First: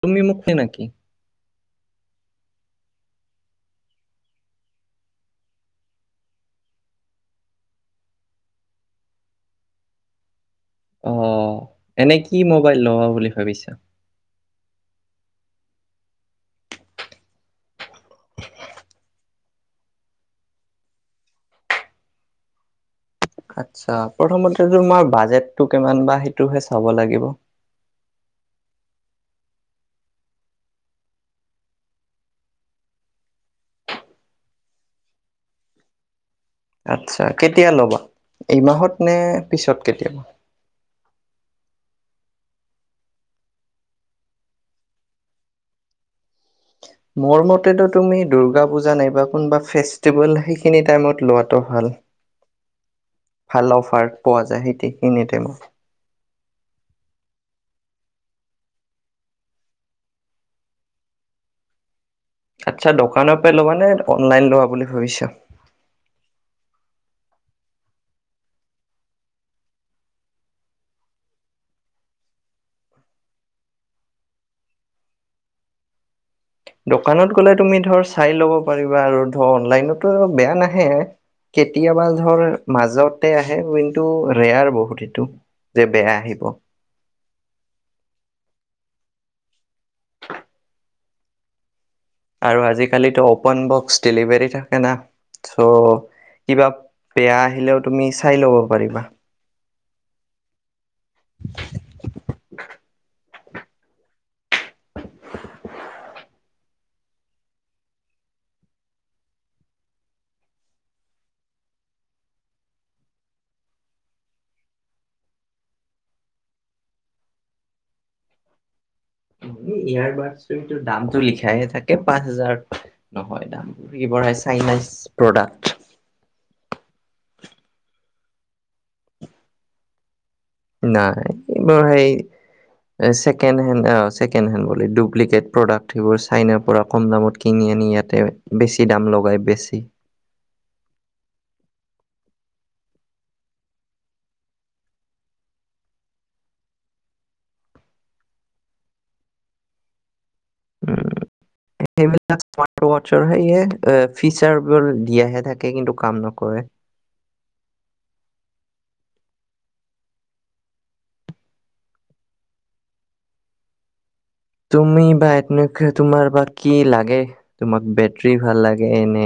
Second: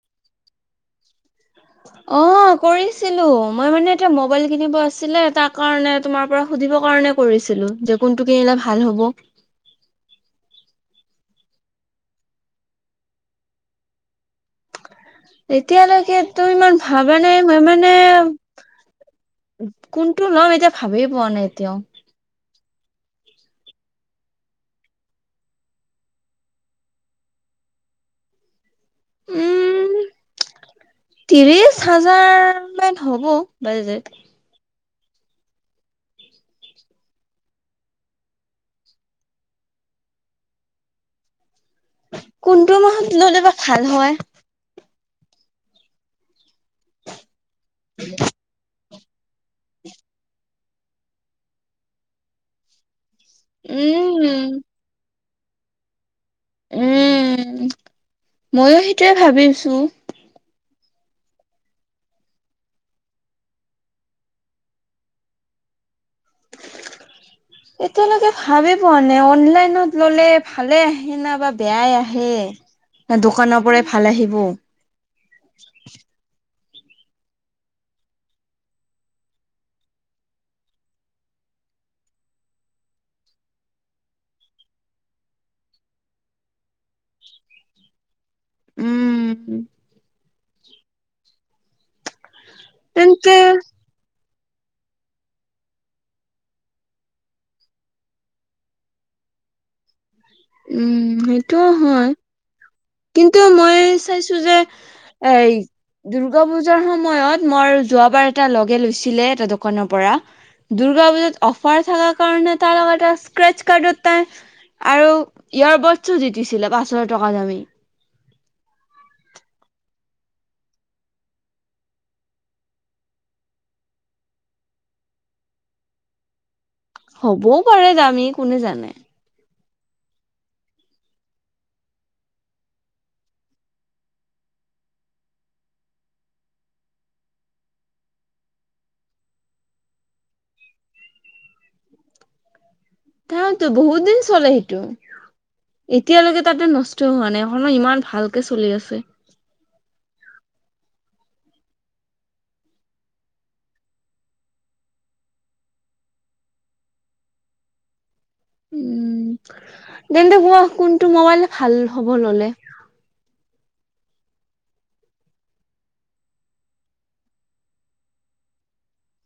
তুমি মুখ হয় নাকি অ কৰিছিলো মই মানে এতিয়া মবাইল কিনিব আছিলে তাৰ কাৰণে তোমাৰ পৰা সুধিব কাৰণে কৰিছিলো যে কোনটো কিনিলে ভাল হ'ব অ এনে কি মোবাইল লব বুলি ভাবিছা এতিয়ালৈকে তো ইমান ভাবা নাই মই মানে কোনটো লম এতিয়া ভাবিয়ে পোৱা নাই এতিয়াও আচ্ছা প্ৰথমতে তোমাৰ বাজেতটো কিমান বা সেইটোহে চাব লাগিব উম ত্ৰিশ হাজাৰ মান হ'ব বাজেট আচ্ছা কেতিয়া ল'বা এইমাহত নে পিছত কেতিয়াবা কোনটো মাহত ল'লে বা ভাল হয় মোৰ মতেতো তুমি দুৰ্গা পূজা নাইব কোনোবা ফেষ্টিভেল, সেইখিনি টাইমত লোৱাটো ভাল। ভাল অফাৰ পোৱা উম যায়, সেই, সেইখিনিত। [unintelligible] উম! ময়ো সেইটোৱে ভাবিছোঁ। আচ্ছা দোকানৰ পৰা ল'বা নে, অনলাইন ল'বা বুলি ভাবিছা? এতিয়ালৈকে ভাবি পোৱা নাই। অনলাইনত ল'লে ভালে আহে না, বা বেয়াই আহে। দোকানৰ পৰাই ভাল আহিব। দোকানত গলে তুমি ধৰ, চাই লব পাৰিবা আৰু ধৰ অনলাইনতো বেয়া নাহে। কেতিয়াবা ধৰ মাজতে আহে, কিন্তু ৰেয়াৰ বহুত এইটো যে বেয়া আহিব। উম আৰু আজি কালি ত' তেন্তে অ'পেন বক্স ডেলিভাৰী থাকে না, চ' কিবা বেয়া আহিলেও তুমি চাই ল'ব পাৰিবা। উম সেইটোও হয়। কিন্তু মই চাইছোঁ যে এই দূৰ্গা পূজা সময়ত, মই যোৱ বাৰ, এটা লগে লৈছিলে, এটা দোকানৰ পৰা। দূৰ্গা পুজাত অফাৰ থকাৰ কাৰণে তাৰ লগত এটা স্ক্ৰেছ কাৰ্ড, তাই, আৰু ইয়াৰবাডছো দি দিছিলে পচ হাজাৰ টকা দামি। এয়াৰবাদচটো সেইটো দামতটো লিখাহে থাকে। পাঁচ হাজাৰ নহয় দাম। কি বঢ়াই চাইনিজ প্ৰডাক্ট। হ'বও পাৰে, দামি কোনে জানে। নাই, এইবোৰ সেই ছেকেড হেণ্ড, ছেকেড হেণ্ড বোলে, ডুপ্লিকট প্ৰডাকট সেইবোৰ চাইনাৰ পৰা কম দামত কিনি আনি, ইয়াতে বেছি দাম লগাই বেছে। ততো বহুত দিন চলে সেইটো। এতিয়ালৈকে তাৰটো নষ্ট হোৱা নাই, এখনো, ইমান ভালকে চলি আছে। উ সেইবিলাক স্মাৰ্ট ৱাছৰ সেয়ে, ফিচাৰবোৰ দিয়াহে থাকে, কিন্তু কাম নকৰে। উম! তেন্তে কোৱা কোনটো মোবাইলে ভাল হ'ব ল'লে। তুমি বা এনে, তোমাৰ বা কি লাগে, তোমাক বেটৰী ভাল লাগে, নে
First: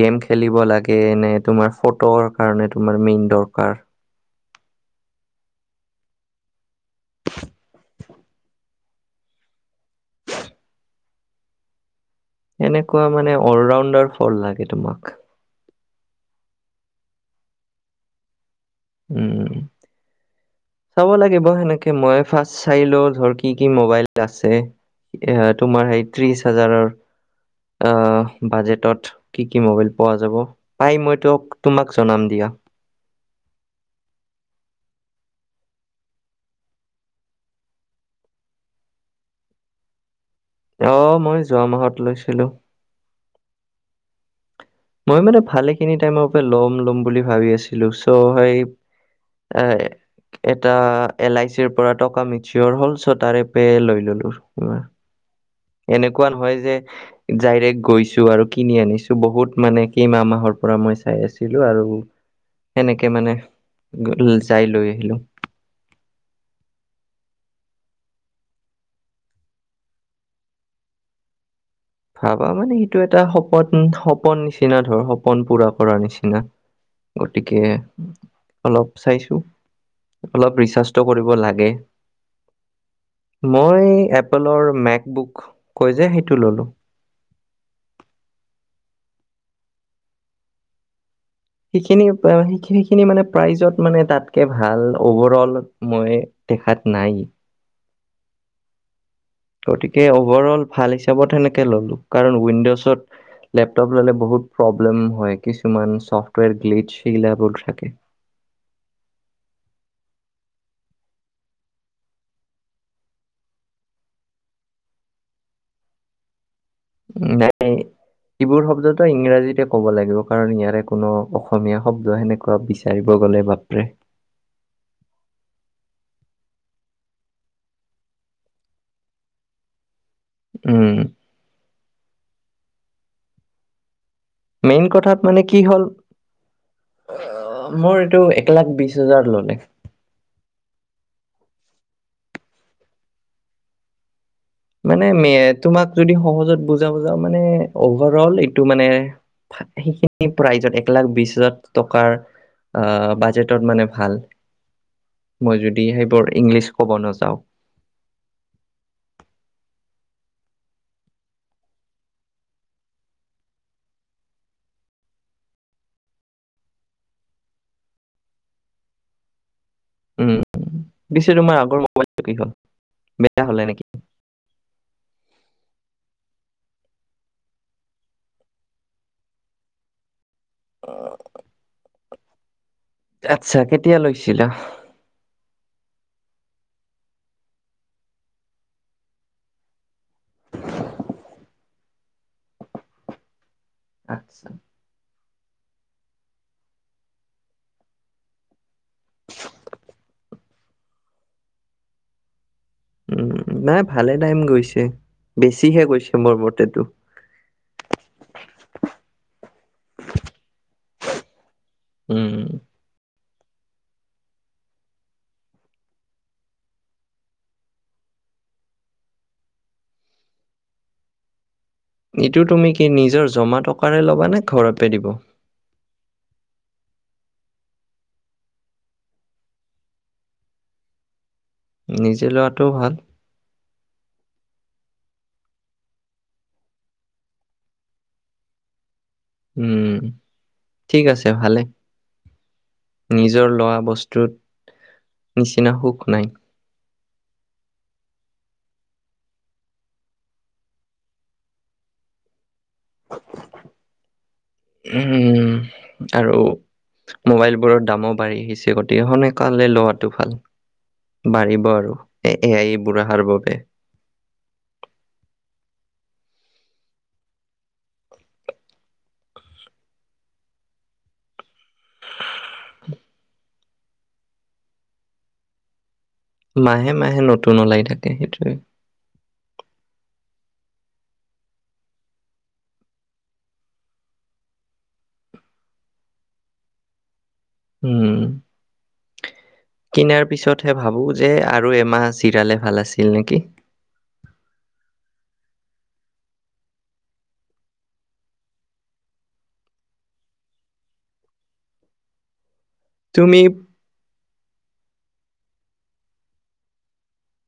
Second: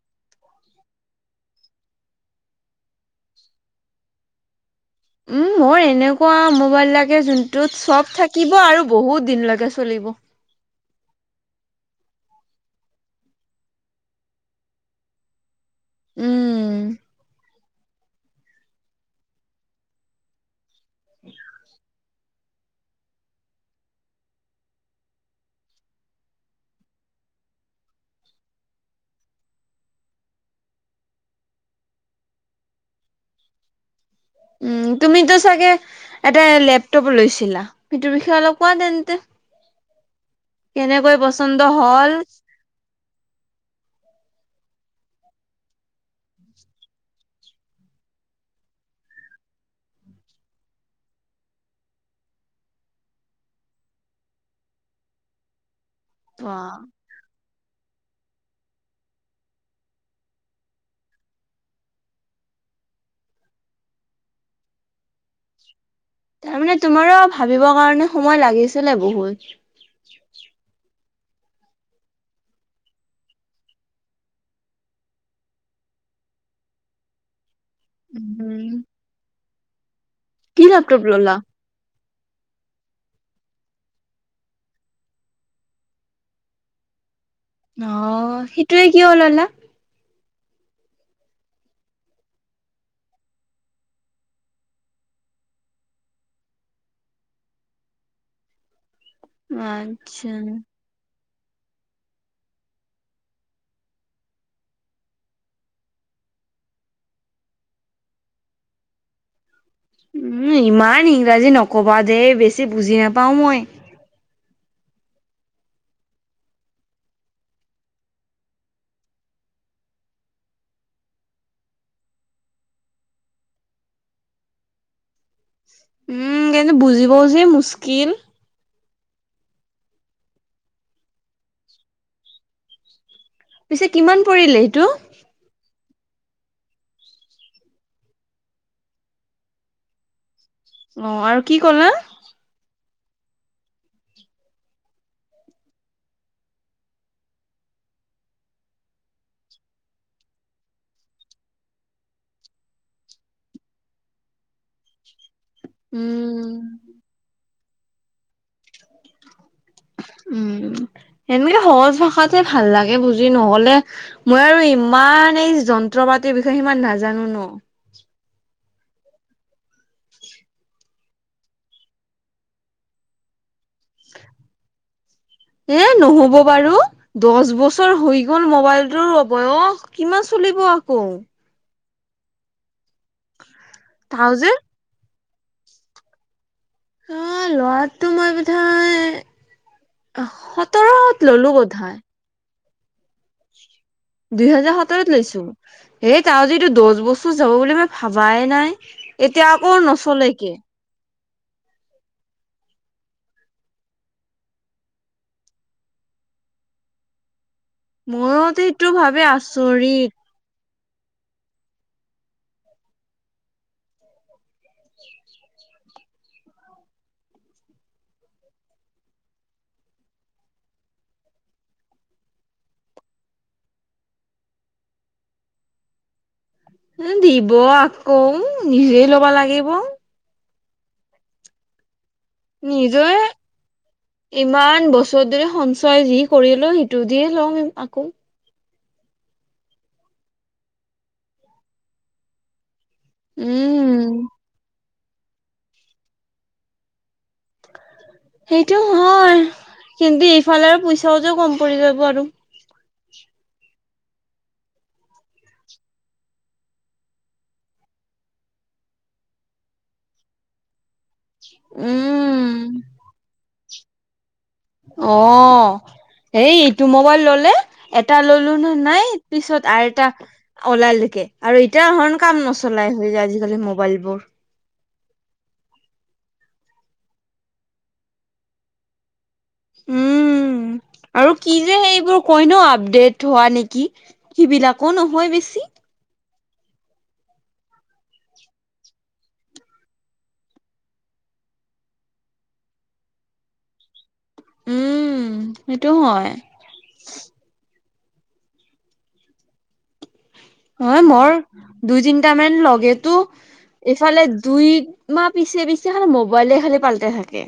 গেম খেলিব লাগে, নে তোমাৰ ফটোৰ কাৰণে তোমাৰ মেইন দৰকাৰ। উম মোৰ এনেকুৱা মোবাইল লাগে, যোনটোত চব থাকিব আৰু বহুত দিনলৈকে চলিব। এনেকুৱা মানে অলৰাউণ্ডাৰ ফোন লাগে তোমাক। উম। উম। চাব লাগিব সেনেকে মই। ফাৰ্ষ্ট চাই লওঁ ধৰ কি কি মবাইল আছে তোমাৰ স ত্ৰিশ হাজাৰৰ বাজটত। কি কি ম'বাইল পোৱা যাব। পাই মই তোমাক জনাম দিয়া। উম তুমিতো চাগে এটা লেপটপ লৈছিলা, সেইটোৰ বিষয়ে অলপ কোৱা তেন্তে। অ কেনেকৈ মই পচন্দ যোৱা মাহত হ'ল। লৈছিলো। মই মানে‌ ভালেখিনি টাইম ল'ম ল'ম বুলি ভাবি আছিলোঁ। চ' এটা এল আই চিৰ পৰা টকা মেচিঅ'ৰ হ'ল চ' তাকে লৈ ল'লোঁ। এনেকুৱা নহয় যে বাহ, ডাইৰেক্ট গৈছোঁ আৰু কিনি আনিছোঁ বহুত, মানে কেইমাহ মাহৰ পৰা মই চাই আছিলোঁ, আৰু সেনেকে মানে যাই লৈ আহিলোঁ। তাৰমানে তোমাৰোঁ ভাবিবৰ কাৰণে সময় লাগিছিলে বহুত। ভাবা মানে সেইটো এটা সপোন, সপোন নিচিনা ধৰ, সপোন পুৰা কৰাৰ নিচিনা। গতিকে উম, তাকে অলপ চাইছোঁ। অলপ কি লেপটপ ৰিচাৰ্চটো কৰিব ল'লা? লাগে। মই এপেলৰ মেক বুক কয় যে, সেইটো ল'লো। অ সেইটোৱে কিয় ল'লা? সেইখিনি, সেইখিনি মানে প্ৰাইজত মানে তাতকে ভাল, অভাৰ অল মই দেখাত নাই। গতিকে আচ্ছা। অভাৰ অল ভাল হৈছে। সেনেকে ল'লো কাৰণ উইডজত লেপটপ ল'লে বহুত প্ৰব্লেম হয় কিছুমান চফ্টৱেৰ গ্লিচ সিলত থাকে। উম ইমান ইংৰাজী নকবা দেেই বেছি বুজি নাপাও মই। নাই এইবোৰ শব্দটো ইংৰাজীতে কব লাগিব কাৰণ ইয়াৰে কোনো অসমীয়া শব্দ সেনেকুৱা বিচাৰিব গলে বাপৰে উম কিন্তু বুজিবও যে মুসকিল উম পিছে। কিমান পৰিলে সেইটো? মেইন কথাত মানে কি হ'ল আহ মোৰ এইটো এক লাখ বিশ হাজাৰ ললে অ আৰু কি কলা মানে তোমাক যদি সহজত বুজা বুজা মানে অভাৰ অল এইটো মানে সেইখিন লাখ বি হাজাৰ টকাৰ বাজটত মানে ভাল মই যদি সেইবোৰ উম ইংলিছ ক'ব নাযাওঁ উম সেনেকে সহজ ভাষাতেে ভাল লাগে বুজি নহলে মই আৰু ইমান এই যন্ত্ৰ পাতিৰ বিষয়ে সিমান নাজানো ন। উম পিছে তোমাৰ আগৰ মোবাইলটো কি হল বেয়া হলে নেকি এ নহ'ব বাৰু দহ বছৰ হৈ গল মোবাইলটোৰ অবয়স কিমান চলিব আকৌ। অ আচ্ছা কেতিয়া লৈছিলা থাউজেণ্ড আহ লৰাটো মই বোধাই সোতৰশত ললো বোধাই আচ্ছা দুহেজাৰ সোতৰত লৈছো হ তাৰ যটো দহ বছৰ যাব বুলি মই ভাবাই নাই এতিয়া আকৌ নচলেকে উম, নাই ভালে টাইম গৈছে বেছিহে গৈছে মোৰ মতেতটো মইতো এইটো ভাবে আচৰিত উম ইটো তুমি কি নিজৰ জমা টকাৰে ল'বানে ঘৰতে দিব দিব আকৌ নিজেই ল'ব লাগিব নিশ্চ জ লোৱাটোও নিজে ভাল ইমান বছৰ ধৰি সঞ্চয় যি কৰিলো সিটো দিয়ে লম আকৌ উম ঠিক আছে ভালে। নিজৰ লোৱা উম বস্তুত নিচিনা সুখ নাই সেইটো হয় কিন্তু এইফালে আৰু পইচাওঁতো কম পৰি যাব আৰু উম আৰু মোবাইলবোৰৰ দামো বাঢ়ি আহিছে গতিকে সোনকালে লোৱাটো ভাল বাঢ়িব আৰু এ উম, এয়াই বুঢ়াৰ বাবে অঁ সেই মোবাইল ললে এটা ললো নে নাই পিছত আৰু এটা ওলালেকে আৰু এতিয়া ধৰণ কাম নচলাই হৈ যায় আজিকালি ম মোবাইল বোৰ মাহে মাহে নতুন ওলাই থাকে সেইটোৱে উম আৰু কি যে সেইবোৰ কয় ন আপডেট হোৱা নেকি স বিলাকো নহয় বেছি উম কিনাৰ পিছতহে ভাবো যে আৰু এমাহ চিৰালে ভাল আছিল নেকি উম সেইটো হয় অঁ মই দুই তিনটা মান লগ সেতু তুমি এইফালে দুই মা পিছে পিছে খাল মোবাইলে খালি পালটে থাকে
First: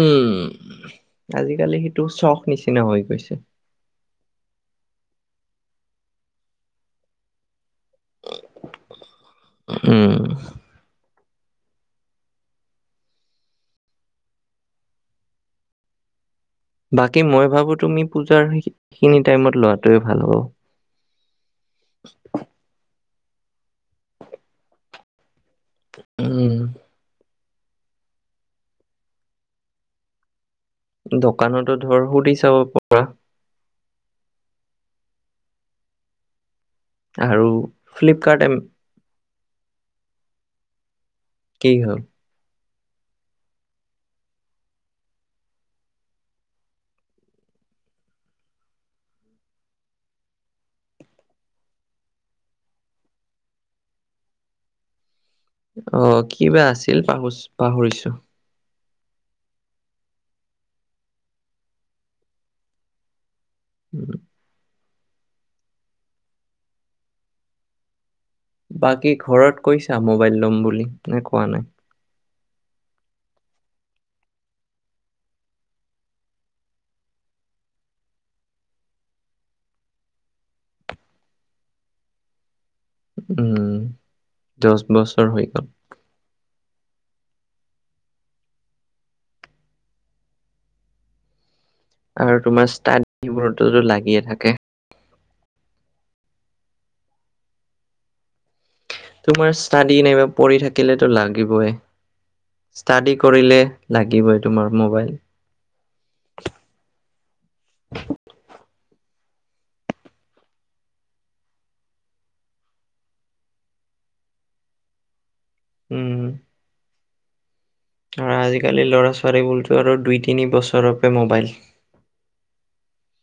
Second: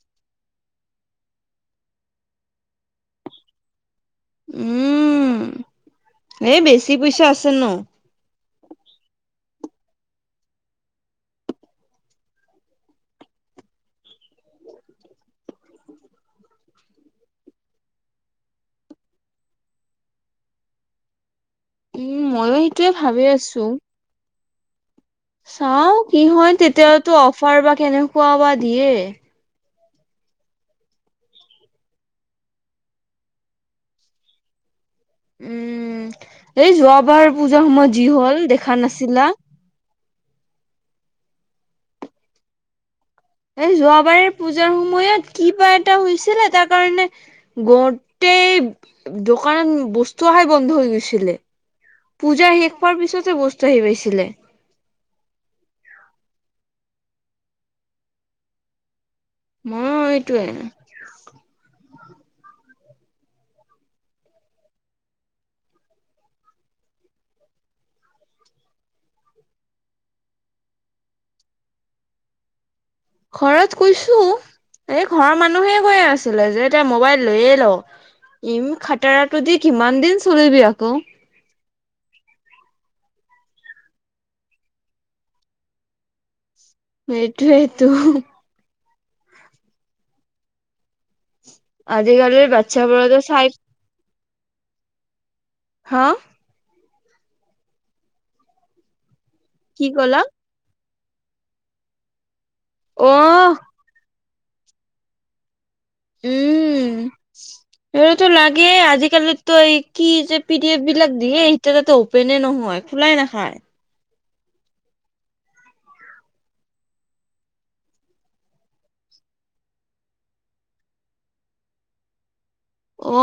উম আজিকালি সেইটো চখ নিচিনা হৈ গৈছে উম এই বেছি পইচা আছে ন উম বাকী মই ভাবোঁ তুমি পূজাৰ সখিনি টাইমত লোৱাটোৱে ভাল হ'ব উম ময়ো সেইটোয়ে ভাবি আছো দিছো চাও কি হয় উম। তেতিয়ো অফ ফাৰবা কেনেকুৱাবা দিয়ে দোকানতো ধৰ সুধি চাব পৰা উম এই যোৱাবাৰ আৰু পূজা সময়ত যি হল ফ্লিপকাৰ্ট এম দেখা নাছিলা কি হ'ল এই যোৱাবাৰে পূজাৰ সময়ত কিবা এটা হৈছিলে তাৰ কাৰণে গতেই দোকানত বস্তু অহাই বন্ধ হৈ গৈছিলে পূজা শেষ পোৱাৰ পিছতে বস্তু আহি পাইছিলে অঁ কিবা আছিল পাহো পাহৰিছো মই এইটোৱে উম বাকী ঘৰত কৈছা মোবাইল ল'ম বুলি নে কোৱা নাই ঘৰত কৈছো এই ঘৰৰ মানুহে কৈ আছিলে যে এতিয়া মবাইল লৈয়ে লও ইম খাটৰাটো দি কিমান দিন চলিবি আকৌ উম দহ বছৰ হৈ গ'ল সেইটোৱেইটো তো আৰু আজিকালিৰ তোমাৰ ষ্টাড বাচ্ছাবোৰতো চাই দিবতো লাগিয়ে থাকে অকে হা তোমাৰ কি ষ্টাডি কলা নাইবা পঢ়ি থাকে থাকিলেতো লাগিবই অ ষ্টাডি কৰিলে লাগিবই তোমাৰ মোবাইল। উম এইটোতো লাগে আজি। আজি কালি তো কি যে পি ডি এফ বিলাক দিয়ে এতিয়া তা অপেনে নহয় খোলাই নাখায়। উম আজিকালি ল'ৰা ছোৱালীবোলতো আৰু দুই তিনি বছৰৰ বাবে ম'বাইল। অ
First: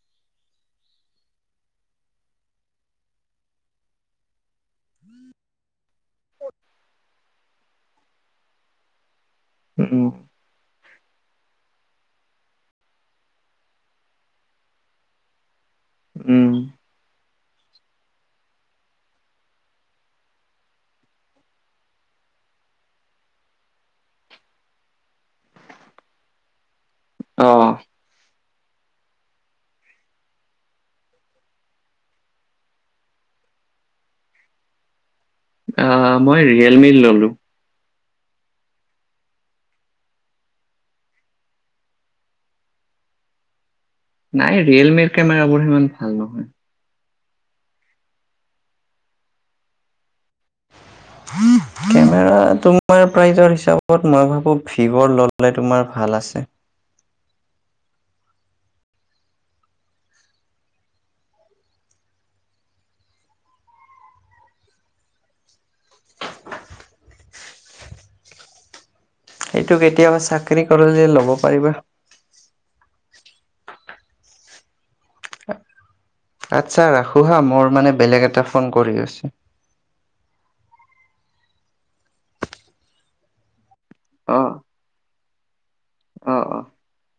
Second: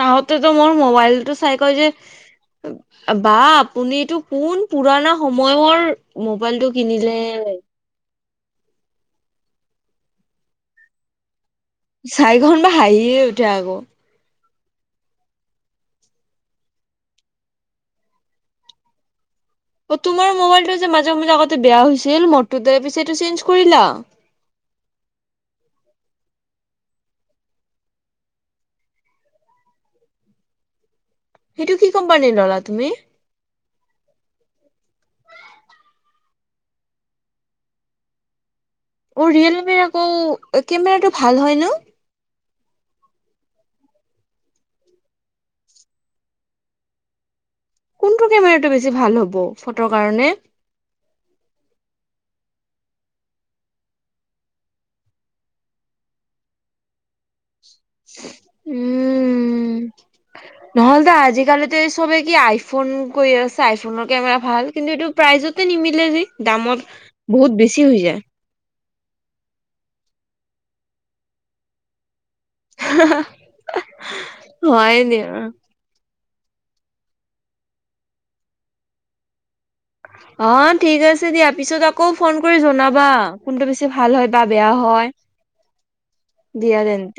তাহতেতো মোৰ মোবাইলটো চাই কয় যে বা আপুনটো কোন পুৰণা সময়ৰ মোবাইলটো কিনিলে। উম, চাৰিখন বা হাঁহিয়ে উঠে আকৌ। উম, তোমাৰ মোবাইলটো যে মাজে মাজে আগতে বেয়া হৈছিল মোৰতে পিছে এইটো চেঞ্জ কৰিলা। অ', এইটো কি কোম্পানীৰ ল'লা তুমি। অ', মই ৰিয়েলমি ললো। অ ৰিয়েলমি আকৌ কেমেৰাটো ভাল হয় নে নাই ৰিয়েলমিৰ কেমেৰাবোৰ সিমান ভাল নহয়। কোনটো কেমেৰাটো বেছি ভাল হ'ব ফটো কাৰণে। কেমেৰা তোমাৰ প্ৰাইজৰ হিচাপত মই ভাবোঁ ভিভৰ ল'লে তোমাৰ ভাল আছে। উম নহ'লে দো আজিকালিতো এই চবে কি আইফোন কৰি আছে আইফনৰ কেমেৰা ভাল কিন্তু এইটো প্ৰাইজতে নিমিলে যে দামত বহুত বেছি হৈ যায়। এইটো কেতিয়াবা চাকৰি কৰিলে ল'ব পাৰিবা। হয় এিয়। আচছা ৰাখো হা মোৰ ম ফোন কৰি। অ ঠিক আছে দিয়া পিছত আকৌ ফোন কৰি জনাবা কোনটো প। ভাল হয় বা অ', বেয়া হয়। অ', অ'। দিয়াদ এন্ত।